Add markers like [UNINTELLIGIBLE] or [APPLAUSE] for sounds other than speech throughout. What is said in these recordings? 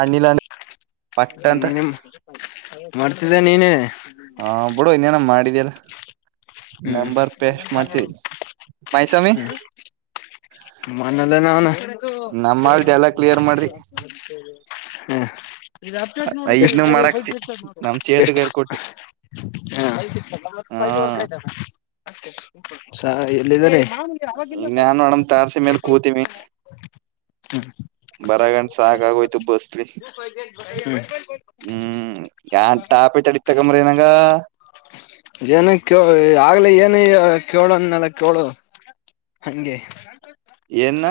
ಅನಿಲಣ್ಣ ಪಟ್ಟ ಅಂತ ನೀನೇ ಮಾಡ್ತಿದ್ದ ನೀನೇ ಹ ಬಿಡು ಇನ್ನೇನ ಮಾಡಿದ್ಯ [INAUDIBLE] ಹ್ಮ್ ಮೈಸಾಮಿ ಹ್ಮ್ ಮನೆಲ ಅವ್ನೆ ನಮ್ಮಳ್ದ ಎಲ್ಲಾ ಕ್ಲಿಯರ್ ಮಾಡ್ದಿ ಹ್ಮ ಐದ್ನು ಮಾಡಾಕ್ತಿ ಎಷ್ಟ್ ನಮ್ ಚೇತ ಎಷ್ಟ್ ಕೈಲ್ ಕೊಟ್ಟಿ ಹಾ ಹಾ ಸಾಯಿ ಇನ್ನ ನೋಡಮ್ ತಾರ್ಸಿ ಮೇಲ್ ಕೂತಿವಿ ಬರಗಂಡ್ ಸಾಕಾಗೋಯ್ತು ಬಸ್ಲಿ ಹ್ಮ್ ಯನ್ ಟಾಪ್ಐತ ಅಡಕ್ ತಗಂಬ್ರಿ ನಾಗ ಆಗ್ಲೆ ಏನ್ ಕೇಳು ಅಂದ್ನಲ್ಲ ಕೇಳು ಹಂಗೆ ಎನ್ನ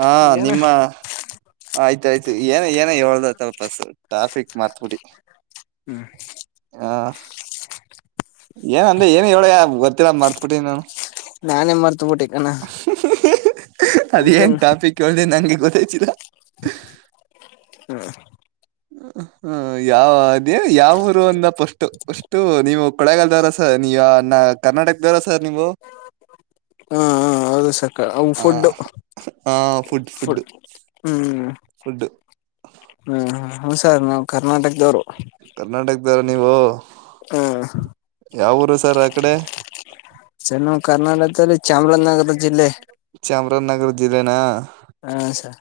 ಹಾ ಏನ ನಿಮ್ಮ ಆಯ್ ಆಯ್ತಾಯ್ತು ಏನ ಏನ ಹೇಳ್ದಲ್ಪಸ್ ಟ್ರಾಫಿಕ್ ಮಾರ್ತ್ಬುಡಿ ಹ್ಮ್ ಆಹ್ ಏನ ಅಂದ್ರೆ ಏನ್ ಹೇಳ್ದ ಗೊತ್ತಿಲ್ಲ ಮಾರ್ತ್ಬಿಟ್ಟಿನಣ ನಾನೇ ಮರ್ತ ಬಿಟ್ಟಿಕಣ ಅಹ್ ಹ್ ಹ್ ಅದ್ ಏನ್ ಟಾಪಿಕ್ ಹೇಳಿ ನಂಗೆ ಗೊತ್ [UNINTELLIGIBLE] ಹ್ಮ್ ಹ್ಮ ಯಾ ಅದೇ ಯಾವೂರು ಅಂದ ಪಸ್ಟು. ಪಷ್ಟು ನೀವು ಕೊಳ್ಳೇಗಾಲ್ದಾರ ಸರ್ ನೀ ಯಾವ್ ನ ಕರ್ನಾಟಕ ದವ್ರ ಸರ್ ನೀವು ಹಾ ಹ ಹೌದು ಸಕ ಹ ಫುಡ್ ಹ ಫುಡ್ ಫು ಫುಡ್ ಹ್ಮ್ ಫುಡ್ ಹ್ಮ್ ಹ ಹ ಸರ್ ನಾವು ಕರ್ನಾಟಕದವ್ರೆ ಕರ್ನಾಟಕದವ್ರ ನೀವು? ಹ್ಮ ಯಾವ್ ಊರು ಸರ್ ಆ ಕಡೆ ಸರ್ ನಾವು ಕರ್ನಾಟಕದಲ್ಲಿ ಚಾಮರಾಜನಗರ ಜಿಲ್ಲೆ ಚಾಮರಾಜನಗರ ಜಿಲ್ಲೆನ ಹ ಸರ್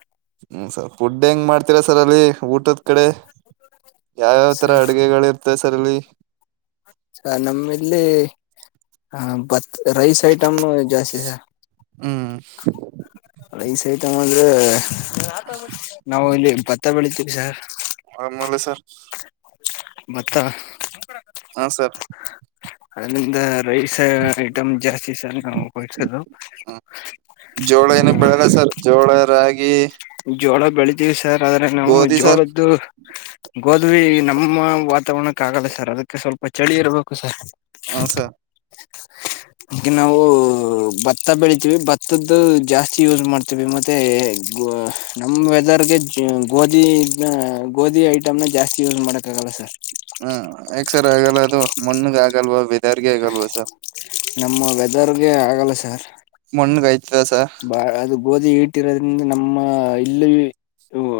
ಹ್ಮ ಸರ್ ಫುಡ್ ಹೆಂಗ್ ಮಾಡ್ ತಿರ ಸರಲ್ಲಿ ಊಟದ್ ಕಡೆ ಯಾವ್ಯಾವ್ ತರ ಸರ್ ಅಡ್ಗೆಗಳಿರ್ತವೆ ಸರ್ ತರಲಿ ಸರ್ ನಮ್ಮಿಲ್ಲಿ ಬತ್ ರೈಸ್ ಐಟಮ್ ಜಾಸ್ತಿ ಸರ್ ಉ ಹ್ಮ್ ರೈಸ್ ಐಟಮ್ ಅಂದ್ರೆ ನಾವು ಇಲ್ಲಿ ಭತ್ತ ಬೆಳಿತೀವಿ. ವಿಸಾರ್ ಆಮೂಲೆ ಸರ್. ಭತ್ತ ಹಾ ಸರ್ ಅಂದ ರೈಸ್ ಐಟಮ್ ಜಾಸ್ ವಿಶೇಷ ನಾವು ಬಳ್ಸದು ನಾವು ಗಿ ಜೋಳ ಬೆಳೀತೀವಿ ಸ್ ಸರ್ ಆದ್ರೆ ನಾವು ಜೋಳದ್ದು ಗೋದ್ವಿ ನಮ್ಮ ವಾತಾವರಣಕ್ಕೆ ಆಗಲ್ಲ ಸರ್ ಅದಕ್ಕೆ ಸ್ವಲ್ಪ ಚಳಿ ಇರ್ಬೇಕು ಸರ್. ಹಾ ಸರ್ ಈಗ ನಾವು ಭತ್ತ ಬೆಳಿತೀವಿ ಭತ್ತದ್ದು ಜಾಸ್ತಿ ಯೂಸ್ ಮಾಡ್ತೀವಿ ಮತ್ತೆ ಗು ನಮ್ ವೆದರ್ಗೆ ಗೋಧಿ ಗೋಧಿ ಐಟಮ್ ನ ಜಾಸ್ತಿ ಯೂಸ್ ಮಾಡಕ್ ಆಗಲ್ಲ ಸರ್ ಹ್ಮ್ ಯಾಕ ಸರ್ ಆಗಲ್ಲಾ ಅದು ಮಣ್ಣಗ ಆಗ ಆಗಲ್ವಾ ವಿತ್. ನಮ್ಮ ವೆದರ್ ಹಗೆ ಆಗಲ್ಲ ಸರ್ ಮಣ್ಣಗಾ ಬಾ ಅದು ಗೋಧಿ ಹೀಟ್ ಇರೋದ್ರಿಂದ ನಮ್ಮ ಹ ಇಲ್ಲಿ ಇವೂ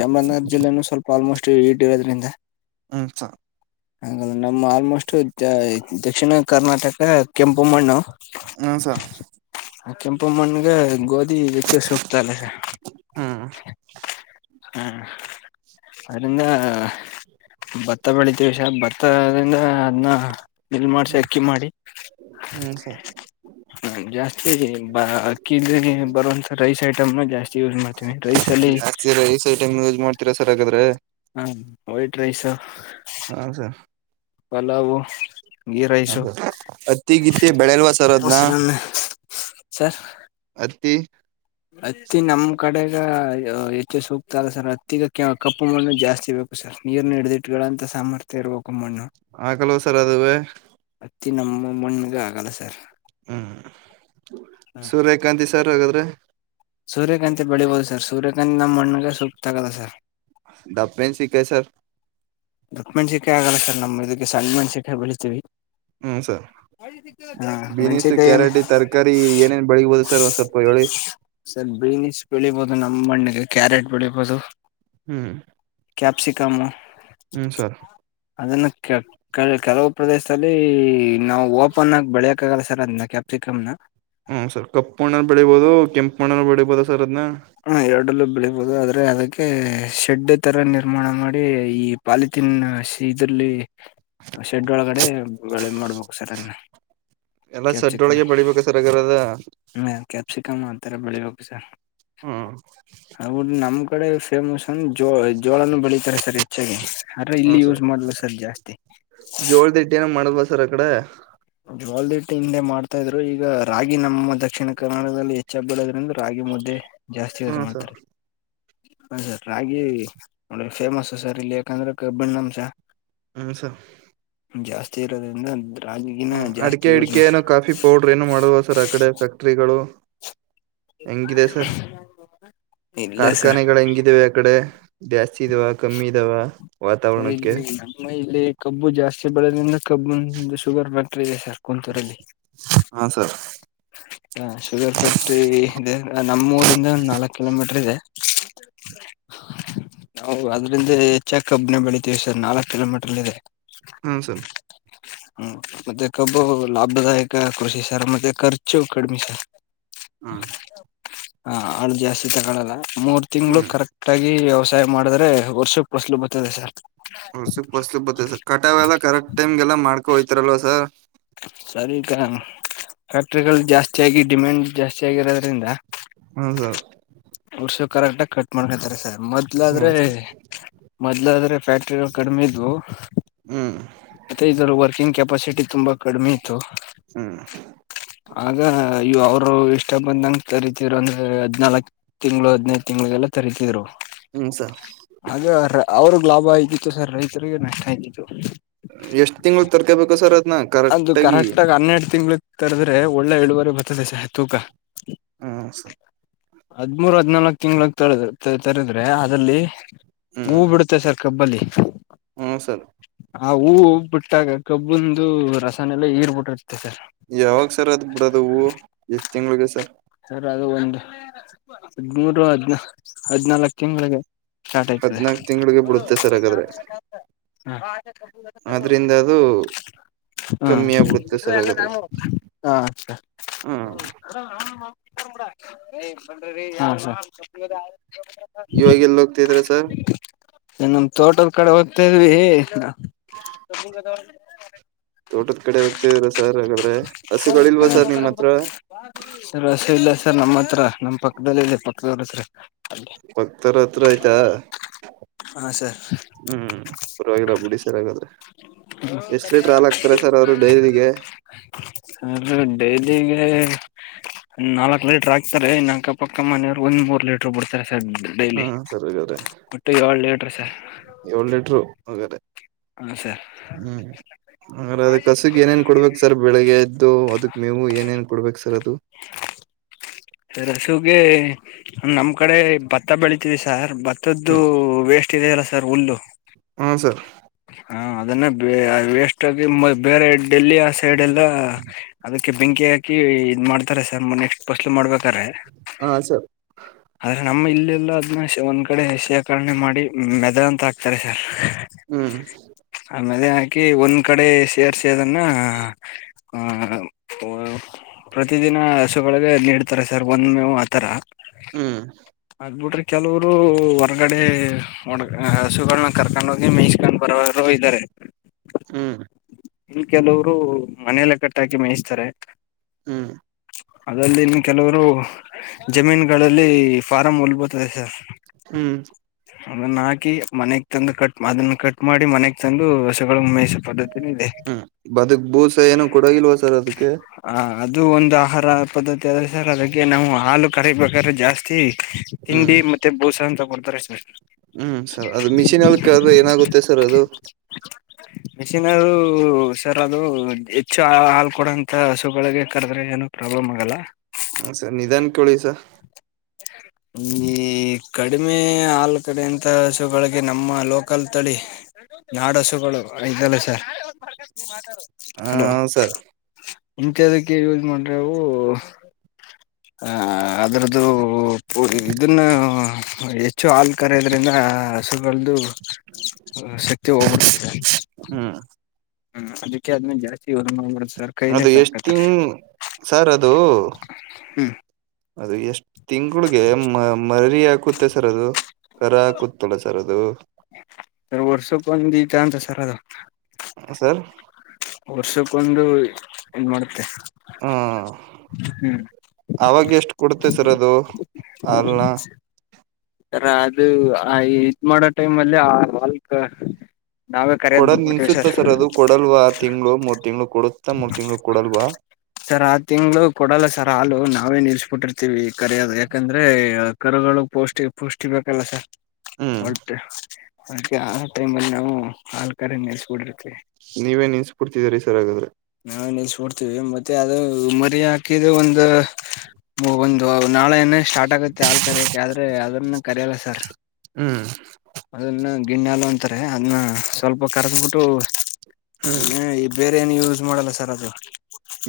ಚಾಮರಾಜನಗರ ಜಿಲ್ಲೆನು ಸ್ವಲ್ಪ ಆಲ್ಮೋಸ್ಟ್ ಹೀಟ್ ಇರೋದ್ರಿಂದ. ಹೂ ಸರ್ ಆಗಲ್ಲ ನಮ್ಮ ಆಲ್ಮೋಸ್ಟ್ ದಕ್ಷಿಣ ಕರ್ನಾಟಕ ಕೆಂಪುಮ್ಮಣ್ಣ ಹೂ ಸರ್ ಆ ಕೆಂಪುಮ್ಮಣ್ಣಗ ಗೋದಿ ವಿಚ್ಚ ಸುಕ್ತಲ್ಲ ಹ್ಮ್ ಹಾ ಅದರಿಂದ ಭತ್ತ ಬೆಳಿ ತೀವಿ ಸರ್ ಅದರಿಂದ ಅದನ್. ಮಿಲ್ ಮಾಡ್ಸಿ ಅಕ್ಕಿ ಮಾಡಿ ಹ್ಮ್ ಸರ್ ನ ಜಾಸ್ತಿ ಬ ಅಕ್ಕಿ ಇಂದಾನೆ ಬರುವಂತ ರೈಸ್ ಐಟಮ್ನ ಜಾಸ್ತಿ ಯೂಸ್ ಮಾಡ್ತೀವಿ ರೈಸ ಅಲ್ಲಿ ಜಾಸ್ತಿ ರೈಸ್ ಐಟಮ್ ಯೂಸ್ ಮಾಡ್ತೀರಾ ಸರ್ ಹಾಗಾದ್ರೆ ಹಾ ವೈಟ್ ರೈಸ ಹಾ ಸರ್ ಹಲ ಓಮ್ಸ್ ಹತ್ತಿ ಗಿತ್ತ ಬೆಳೆಲ್ವಾ ಸರ ಅದ್ನಾ ಮೊಸರನ್ನ ಸರ್ ಹತ್ತಿ ಹತ್ತಿ ನಮ್ ಕಡೆ ಗ ಹೆಚ್ಚು ಸೂಕ್ತ ಅಲ್ಲಾ ಸರ್ ಹತ್ತಿಗ ಕಪ್ಪು ಮಣ್ಣು ಜಾಸ್ತಿ ಬೇಕು ಸರ್ ನೀರ್ನ ಹಿಡಿದಿಟ್ಗಳ ಅಂತ ಸಾಮರ್ಥ್ಯ ಇರಬೇಕು ಮಣ್ಣು ಆಗಲ್ವಾ ಸರ್ ಅದುವೇ ಹತ್ತಿ ನಮ್ಮ ಮಣಗ ಆಗಲ್ಲ ಸರ್ ಹ್ಮ್ ಸೂರ್ಯಕಾಂತಿ ಸರ್ ಹಾಗಾದ್ರೆ ಸೂರ್ಯಕಂತಿ ಬೆಳಿಬಹದು ಸರ್ ಸೂರ್ಯಕಾಂತತ್ ನಮ್ಮ ಮಣ್ಣಿಗ ಸೂಕ್ತ ಆಗಲ್ಲ ಸರ್ ಡಬ್ ಮೆಣಸಿನಕಾಯಿ ಸರ್ ದುಟ್ಟ ಮಣಸೆಕಾಯಿ ಆಗಲ್ಲ ಸರ್ ನಮ್ ಇದಕ್ಕೆ ಸಣ್ಣ ಮಣಸೆಕಾಯಿ ಬೇಳಿತೀವಿ ಹ್ಮ ಸರ್ ಬೀನಸ್ ಮೆಣಸಿಕಾಯಿ ಏನ್ ಕ್ಯಾರೆಟ್ ತರಕಾರಿ ಏನೇನ್ ಬೆಳಗ್ಬೋದು ಸರ್ ಒಂದ್ ಸ್ವಲ್ಪ ಹೇಳಿ ಸರ್ ಬೀನಿಸ್ ಬೆಳಿಬೋದು ನಮ್ಮ ಮಣ್ಣಿಗೆ ಕ್ಯಾರೆಟ್ ಬೆಳೀಬಹದು ಹ್ಮ್ ಕಮ್ಮ ಹ್ಮ್ ಸರ್ ಅದನ್ನು ಕೆ ಕೆಲವು ಪ್ರದೇಶದಲ್ಲಿ ನಾವು ಓಪನ್ ಆಗಿ ಬೆಳಿಯಾಕ ಆಗಲ್ಲ ಸರ್ ಅದ್ನ ಕ್ಯಾಪ್ಸಿಕಂ ನಾ ಹ್ಮ್ ಸರ್ ಕಪ್ಪು ಮಣ್ಣಲೀ ಬೆಳಿಬೋುದು ಕೆಂಪ ಮಣ್ಣ ಅಲ್ಲಿ ಬೆಳಿಬೋದ ಸರ್ ಅದನ್ನ ಹ ಎರಡಲ್ಲೂ ಬೆಳಿಬಹುದು ಆದ್ರೆ ಅದಕ್ಕೆ ಶೆಡ್ ತರ ನಿರ್ಮಾಣ ಮಾಡಿ ಈ ಪಾಲಿಥೀನ್ ಇದ್ರಲ್ಲಿ ಶೆಡ್ ಒಳಗಡೆ ಗಳೇ ಮಾಡ್ಬೇಕು ಸರ್ ಇನ್ನಾ ಎಲ್ಲಾ ಶಡ್ಡೊಳಗೆ ಬೆಳಿಬೇಕ ರಾಗದಡ್ಡ ಕ್ಯಾಪ್ಸಿಕಮ್ ಆತರ ಬೆಳಿಬೇಕು ಸರ್ [UNINTELLIGIBLE] ಹ್ಮ ಆ ಕಡೆ ಫೇಮಸ್ ಒ ಜೋ ಜೋಳನು ಬೆಳೀತಾರೆ ಸರ್ ಹೆಚ್ಚಾಗಿ ಅರ್ರ ಇಲ್ಲಿ ಹ್ಮ್ ಸರ್ ಯೂಸ್ ಮಾಡಲ್ಲ ಸರ್ ಜಾಸ್ತಿ ಜೋಳದ ಹಿಟ್ಟ ಏನೋ ಮಾಡಲ್ವಾ ಸರ್ ಅಕಡೆ ಜೋಳದ ಹಿಟ್ಟು ಹಿಂದೆ ಮಾಡ್ತಾ ಇದ್ರು ಈಗ ರಾಗಿ ನಮ್ಮ ದಕ್ಷಿಣ ಕನ್ನಡದಲ್ಲಿ ಹೆಚ್ಚಾಗಿ ಬೆಳೆಯುವುದರಿಂದ ರಾಗಿ ಮುದ್ದೆ ಜಾಸ್ತಿ ಯೂಸ್ ಹ್ಮ ಸರ್ ಮಾಡ್ತಾರೆ ಹ ಸರ್ ರಾಗಿ ಒಳ್ಳೆ ಫೇಮಸ್ ಸರ್ ಇಲ್ಲಿ ಯಾಕಂದ್ರೆ ಕಬ್ಬಣ್ಣಾಂಶ ಹೂ ಸರ್ ಜಾಸ್ತಿ ಇರೋದ್ರಿಂದ ರಾಗಿ ಹ್ಮ್ ಅಡಿಕೆ ಇಡಿಕೆ ಏನು ಕಾಫಿ ಪೌಡರ್ ಏನನು ಮಾಡಲ್ವ ಸರ್ ಆ ಕಡೆ ಫ್ಯಾಕ್ಟ್ರಿಗಳು ಹೆಂಗಿದೆ ಸರ್ ಇಲ್ಲ ಸರ್ ಕಾರ್ಖಾನೆಗಳು ಹೆಂಗಿದವೆ ಆ ಕಡೆ ಜಾ ಸ್ತಿ ಇದಾವ ಕಮ್ಮಿ ಇದಾವ. ಸರಿ ವಾತಾವರಣಕ್ಕೆ ಇಲ್ಲಿ ನಮ್ಮ ಇಲ್ಲಿ ಕಬ್ಬು ಜಾಸ್ತಿ ಬೆಳದ್ರಿಂದ ಕಬ್ಬು ಶುಗರ್ ಫ್ಯಾ ಕ್ಟರಿ ಇದೇ ಸರ್ ಕುಂತೂರಲ್ಲಿ ಹಾ ಸರ್ ಹ ಶುಗರ್ ಫ್ಯಾಕ್ಟ್ರಿ ಇದೆ ನಮ್ಮೂ ಊರಿಂದ ನಾಲ್ಕ್ ಕಿಲೋಮೀಟರ್ ಇದೆ ನಾವು ಅದ್ರಿಂದ ಹೆಚ್ಚಾಗಿ ಕಬ್ಬು ನೇ ಬೆಳಿತೀವಿ ಸರ್ ನಾಲ್ಕ್ ಕಿಲೋಮೀಟರ್ ಇದೆ. ಹ್ಮ ಸರ್. ಹ್ಮ ಮತ್ತೆ ಕಬ್ಬು ಲಾಭದಾಯಕ ಕೃಷಿ ಸರ್ ಮತ್ತೆ ಖರ್ಚು. ಕಡಮಿ ಸರ್. ಹ್ಮ. ಹಾ ಅಲ್ಲಿ ಜಾಸ್ತಿ ತಗಳಲ್ಲ. ಮೂರ್ ತಿಂಗಳು ಹ್ಮ್ ಕರೆಕ್ಟ್ ಆಗಿ. ವ್ಯವಸಾಯ ಮಾಡಿದ್ರೆ ವರ್ಷಕ್ಕೆ ಪಸಲು ಬರ್ತದೆ ಸರ್. ವರ್ಸಕ್ಕೆ ಪಸಲು ಬತದೆ ಸರ್ ಕಟಾವ ಎಲ್ಲ ಕರೆಕ್ಟ್ ಟೈಮ್ಗೆಲ್ಲ ಮಾಡ್ಕ ಕೊಯ್ತ್ ರಲ್ವ ಸರ್. ಸರಿ ಈಗ ಫ್ಯಾಕ್ಟ್ರಿಗಳು ಜಾಸ್ತಿಯಾಗಿ ಡಿಮ್ಯಾಂಡ್ ಜಾಸ್ತಿಯಾಗಿರೋದ್ರಿಂದ. ಹೌದ ವರ್ಷಕ್ ಕರೆಕ್ಟಾಗ್ ಕಟ್ ಮಾಡ್ಕಂತಾರೆ ಸರ್. ಮೊದ್ಲಾದ್ರೆ ಹ್ಮ್ ಸರ್ ಮೊದ್ಲಾದ್ರೆ ಫ್ಯಾಕ್ಟ್ರಿಗಳ್ ಕಡ್ಮೇ ಇದ್ವು ಹ್ಮ್ ಮತ್ತೆ ಇದ್ರಲ್ ವರ್ಕಿಂಗ್ ಕೆಪಾಸಿಟಿ ತುಂಬಾ ಕಡ್ಮೆ ಇತ್ತು, ಹ್ಮ್ ಆಗ ಅಯ್ಯೋ ಅವ್ರು ಇಷ್ಟ ಬಂದಂಗ್ ಕರಿತಿರು ಅಂದ್ರೆ ಹದ್ನಾಲಕ್ ತಿಂಗ್ಳು ಹದ್ನೈದ್ ತಿಂಗ್ಳಿಗೆಲ್ಲ ಕರಿತಿದ್ರು. ಹ್ಮ್ ಸರ್ ಅದೂ ಅವ್ರ ಅವ್ರ್ಗ್ ಲಾಭ ಆಯ್ದಿತ್ತು ಸರ್ ರೈತರಿಗೆ ನಷ್ಟ ಆಯ್ತಿತ್ತು. ಎಷ್ಟ್ ತಿಂಗಳ ತರ್ಕೋಬೇಕು ಸರ್ ಅದನ್ನ ಅದು ಕರೆಕ್ಟಾಗಿ. ಕರೆಕ್ಟ್ ಆಗ ಹನ್ನೆರಡು ತಿಂಗಳ ತರದ್ರೆ ಒಳ್ಳೆ ಇಡುವರಿ ಬರ್ತದೆ ಸಹ ತೂಕ. ಹ್ಮ ಸ ಹದ್ಮೂರ್ ಹದ್ನಾಲ್ಕು ತಿಂಗಳಂಗೆ ತರ ತರದ್ರೆ ಅದಲ್ಲಿ. ಹೂ ಬಿಡುತ್ತೆ ಸಕರ. ಕಬ್ಬಲ್ಲಿ. ಹ್ಮ ಸರ್. ಆ ಹೂವು ಬಿಟ್ಟಾಗ ಕಬ್ಬುಂದು ರಸಾನ್ನೆಲ್ಲ ಇರ್ಬಿಟಿರುತ್ತೆ. ಯಾವಾಗ ಸರ್ ಅದ್ ಬಿಡೋದು ಹೂವು ಎಷ್ಟ್ ತಿಂಗಳಿಗೆ ಸರ್. ಸರ್ ಅದು ಒಂದು ಹದ್ಮೂರು ಹದ್ನಾಲ್ಕು ತಿಂಗಳಿಗೆ. ಸ್ಟಾರ್ಟ್ ಆಯ್ತದೆ ಹದ್ನಾಕ್ ತಿಂಗಳಿಗೆ ಬಿಡುತ್ತೆ ಸರ್ ಹಾಗಾದ್ರೆ ಆದ್ರಿಂದ ಅದು ಕಮ್ಮಿ ಆಗ್ಬಿಡುತ್ತೆ ಸರ್ ಹಾಗಾದ್ರೆ ಹ [UNINTELLIGIBLE] ಹ ರಿ ಬನ್ರಿ ರಿ [UNINTELLIGIBLE] ಇವಾಗ ಎಲ್ಲಿ ಹೋಗ್ತಿದ್ರ ಸರ್. ನಮ್ಮ ತೋಟದ ಕಡೆ ಹೋಗ್ತಾದ್ವಿ. ತೋಟದ ಕಡೆ ಹೋಗ್ತಿದೀರ ಸರ್ ಹಾಗಾದ್ರೆ ಹಸುಗಳಿಲ್ವಾ ಸರ್ ನಿಮ್ಮ್ ಹತ್ರ. ರಸ ಇಲ್ಲ ಸರ್ ನಮ್ಮ ಹತ್ರ ನಮ್ಮ್ ಪಕ್ಕದಲ್ಲಿ ಇಲ್ಲ ಪಕ್ಕದವ್ರ ಹತ್ರ. ಪಕ್ದವ್ರು ಹತ್ರ ಆಯ್ತಾ ಹಾ ಸರ್ ಹ್ಮ್ ಪರ್ವಾಗಿಲ್ಲ ಬಿುಡಿ ಸರ್ ಹಾಗಾದ್ರೆ ಎಷ್ಟಲಿಟ್ರಲ್ ಆಗ್ತಾರ ಸರ್ ಅವರು ಡೈರಿಗೆ. ಡೈಲಿಗೆ [INAUDIBLE] ನಾಲ್ಕ್ ಲೀಟರ್ ಆಕ್ತಾರೆ ಇನ್ ಅಕ್ಕ ಪಕ್ಕ ಮನೆಯವರು ಒಂದ್ ಮೂರ್ ಲೀಟರ್ ಬುಡ್ತಾರೆ. ಸರ್ ಹಾ ಡೈಲಿ ಸರ್ ಹಾಗಾದ್ರೆ ಒಟ್ಟು ಏಳ್ ಲಟ್ರ ಸರ್. ಮಗದೆ ಹ ಹ್ಮ್ ಅ್ರೆ ಅದ ಕಸುಗ್ ಏನೇನ್ ಕೊಡ್ಬೇಕು ಸರ್ ಬೆಳಿಗ್ಗೆ ಎದ್ದು ಅದಕ್ ಮೇವು ಏನೇನ್ ಕೊಡ್ಬೇಕಕ್ ಸರ್ ಅದು ಸರ್ ಹಸುಗೆ ನಮ್ ಕಡೆ ಭತ್ತ ಬೆಳಿತವಿ ಸಾರ್ ಮದ್ದು ಹ್ಮ್ ವೇಸ್ಟ್ ಇದೆಯಲ್ಲ ಸರ್ ಹುಲ್ಲು ಹಾ ಸರ್ ಹಾ ಅದನ್ನ ಬೆ ವೆಸ್ಟ್ ಆಗಿ ಬೇರೆ ಡೆಲ್ಲಿ ಆ ಸೈಡ್ ಎಲ್ಲ ಅದಕ್ಕೆ ಕ ಬೆಂಕಿ ಹಾಕಿ ಇದ್ ಮಾಡ್ತಾರೆ ಸರ್ ನೆಕ್ಸ್ಟ್ ಬಫಸ್ಲು ಮಾಡ್ಬೇಕಾರೆ ಹಾ ಸರ್ ಆದ್ರೆ ನಮ್ಮ ಇಲ್ಲೆಲ್ಲ ಅದನ್ನ ಒಂದ್ ಕಡೆ ಸೇಕರಣೆ ಮಾಡಿ ಮೆದ ಅಂತ ಹಾಕ್ತಾರೆ ಹ್ಮ್ ಆಮೇಲೆ ಹಾಕಿ ಒಂದ್ ಕಡೆ ಸೇರಿಸಿದನ್ನ ಆಹ ಪ್ರತಿದಿನ ಹಸುಗಳಗ ನೀಡ್ತಾರೆ ಸರ್ ಒಂದ್ ಮೇವು ಆತರ ಹ್ಮ್ ಬಿಟ್ರೆ ಕೆಲವರು ಹೊರ್ಗಡೆ ಒಣ ಹಸುಗಳನ್ನ ಕರ್ಕೊಂಡ್ ಹೋಗಿ ಮೇಯಿಸಸ್ಕೊಂಡ್ ಬರೋವರು ಇದ್ದಾರೆ ಹ್ಮ್ ಇನ್ ಕೆಲವರು ಮನೆಯಲ್ಲ ಕಟ್ಟಾಕಿ ಮೇಯಿಸ್ತಾರೆ ಹ್ಮ್ ಅದಲ್ಲಿನ್ನು ಕೆಲವರು ಜಮೀನಗಳ ಲ್ಲಿ ಫಾರಂ ಹುಲ್ ಬತ್ತದೆ ಸಾರ್. ಹ್ಮು. ಅದನ್ ಹಾಕಿ ಮನೆಗ್ ತಂದು ಕಟ್ ಅದನ್ ಕಟ್ ಮಾಡಿ ಮನೆಗ್ ತಂದು ಹಸುಗಳ್ ಮೇಯ್ಸ್ ಹ್ಮ್ ಬದುಕ್ ಬೂಸ ಏನು ಕೊಡೋಗಿಲ್ವ ಸರ್ ಅದಕ್ಕೆ? ಆ ಅದು ಒಂದ್ ಆಹಾರ ಪದ್ಧತ್ [UNINTELLIGIBLE] ಸರ್ ಅದಕ್ಕೆ ನಾವು ಹಾಲು ಕಡೆಗ್ [UNINTELLIGIBLE] [UNINTELLIGIBLE] ಜಾಸ್ತಿ ಹಿಂಡಿ ಹ್ಮ್ ಮತ್ತೆ ಬೂಸಾ ಅಂತ ಕೊಡ್ [UNINTELLIGIBLE] ಹ್ಮ್ ಸರ್ ಅದು ಮಿಶೀನಲ್ ಕರದ್ರೆ ಏನಾಗುತ್ತೆ ಸರ್ ಅದು? ಮಿಶೀನಲ್ ಸರ್ ಅದು ಹೆಚ್ಚು ಹಾಲ್ ಕೊಡೋಂತ ಹಸುಗಳಿಗೆ ಕರದ್ರೆ ಏನ್ ಪ್ರಾಬ್ಲಮ್ ಆಗಲ್ಲ ಹ್ಮ ಸರ್ ನಿಧಾನ್ ಹೇಳಿ ಸರ್. ಈ ಕಡಿಮೆ ಆಲ್ ಕಡೆೆಯಂತ ಹಸುಗಳಿಗೆ ನಮ್ಮ ಲೋಕಲ್ ತಳಿ ನಾಡು ಹಸುಗಳು ಇದ್ದಲ್ಲ ಸರ್. ಹಾ ಹಲೋ ಸರ್. ಇಂತದಕ್ಕೆ ಯೂಸ್ ಮಾಡ್ರೆ ಅವು. ಹಾ - ಅದರದ್ದು ಇದನ್ನು ಹೆಚ್ಚು ಹಾಲು ಕರದ್ರಿಂದ ಹಸುಗಳ್ದ. ಹ ಶಕ್ತಿ ಹೋಗ್ಬಡ್ತದೆ ಹ್ಮ್ ಹ್ಮ್ ಅದಕ್ಕೆ ಆದ್ಮೇಲೆ ಜಾಸ್ತಿ ಸರ್ ಕೈಲೆ ಅದು ಎಷ್ಟ ಕರ್ಕತಾರೆ ತಿಂಗ ಸಾರ್ ಅದು. ಹ್ಮ್ ಅದು ಎಷ್ಟು. ತಿಂಗಳಗೆ ಮ ಮರರಿಯ ಕೂತ ಸರ್ ಕಾರಾ ಹಾಕುತ್ತಲಾ ಸರ್ ಅದು. ಸರ್ ವರ್ಷಕ್ಕೆ ಒಂದತ ಅಂತ ಸರ್ ಅದು. ಸರ್ ವರ್ಷಕ್ಕೊಂದು ಏನ್ ಮಾಡುತ್ತೆ. ಹ ಹ್ಮ್ ಅವಾಗ ಎಷ್ಟು ಕೊಡ್ತ ಮತ್ತ ಸರ ಅದು. ಅಲ್ಲ. ಸರ ಅದು ಆ ಇದ ಮಾಡೋ ಟೈಮ್ ಅಲ್ಲಿ ಆಲ್ಕ ಕೊಡಲ್ ನಿನ್ಸುತ್ತ ಸರ್ ಅದು ಕೊಡಲ್ವ ಆರು ತಿಂಗಂಗಳು ಮೂರ್ ತಿಂಗ್ಗಳು ಕೊಡುತ್ತ ಮೂರ್ ತಿಂಗ್ಗಳು ಕೊಡಲ್ವಾ ಸರ್ ಆ ತಿಂಗಳು ಕೊಡಲ್ಲ ಸರ್ ಹಾಲು ನಾವೇ ನಿಲ್ಸ್ಬಿಟ್ಟಿರ್ತೀವಿ ಕರಿಯೋದ ಯಾಕಂದ್ರೆ ಕರುಗಳು ಪೌಷ್ಟಿ ಪೌಷ್ಟಿ ಬೇಕಲ್ಲ ಸರ್ ಹ್ಮ್ ಓಕೆ ಅದೆ ಆ ಟೈಮ ಅಲ್ಲಿ ನಾವು ಹಾಲ್ ಕರಿ ನಿಲ್ಸಿ ಬಿಡ್ರಿ ನೀವೇನ್ ನಿನ್ಸ್ಬಿಡ್ತಿದೀರಿ ಸರ್ ಹಾಗಾದ್ರೆ. ಅ ಮರಿ ಹಾಕಿದ ಒಂದು ಒಂದು ನಾಳೆ ಸ್ಟಾರ್ಟ್ ಆಗುತ್ತೆ ಹಾಲ್ ಕರೆಯಕ್ಕೆ ಆದ್ರೆ ಅದನ್ನು ಕರೆಯಲ್ಲ ಸರ್ ಹ್ಮ್ ಅದನ್ನು ಗಿಣ್ಣಹಾಲ್ ಅಂತಾರೆ ಅದನ್ನ ಸ್ವಲ್ಪ ಕರ್ದಬಿಟ್ಟು ಹ್ಮ್ ಈ ಬೇರೆ ಏನು ಯೂಸ್ ಮಾಡಲ್ಲ ಸರ್ ಅದು.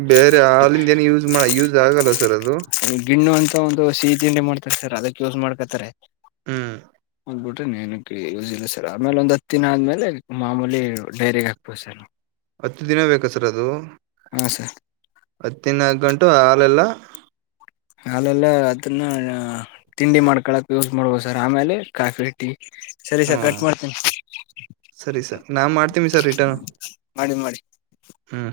ಬೇರೆ ಹಾಲ್ಲಿಂದಾ ಏನು ಯೂಸ್ ಮಾಡ ಯೂಸ್ ಆಗಲ್ಲ ಸರ್ ಅದು. ಗಿಣ್ಣು ಅಂತ ಒಂದು ಸಿಹಿ ತಿಂಡಿ ಮಾಡ್ತಾರೆ ಸರ್ ಅದಕ್ಕೆ ಯೂಸ್ ಮಾಡ್ಕತಾರೆ ಹ್ಮ್. ಬಿಟ್ಟೆನ ಯೂಸ್ ಇಲ್ಲ ಸರ್ ಆಮೇಲೆ ಒಂದ್ ಹತ್ ದಿನ ಆದ್ಮೇಲೆ ಮಾಮೂಲಿ ಡೈರಿಗೆ ಹಾಕ್ಬೋದು ಸರ್. ಹತ್ತು ದಿನ ಬೇಕ ಸರ್ ಅದು. ಹಾ ಸರ್. ಹತ್ತಿನಾಲ್ಕ ಗಂಟು ಹಾಲೆಲ್ಲ. ಹಾಲೆಲ್ಲ ಅದನ್ನ ತಿಂಡಿ ಮಾಡ್ಕಳಕ್ ಯೂಸ್ ಮಾಡ್ಬೋ ಸರ್ ಆಮೇಲೆ ಕಾಫಿ ಟೀ. ಸರಿ ಹ್ಮ ಸರ್ ಕಟ್ ಮಾಡ್ತೀನಿ ಸರಿ ಸರ್ ನಾ ಮಾಡ್ತೀನಿ ಸರ್ ರಿಟರ್ನ್ ಮಾಡಿ ಮಾಡಿ ಹ್ಮ್.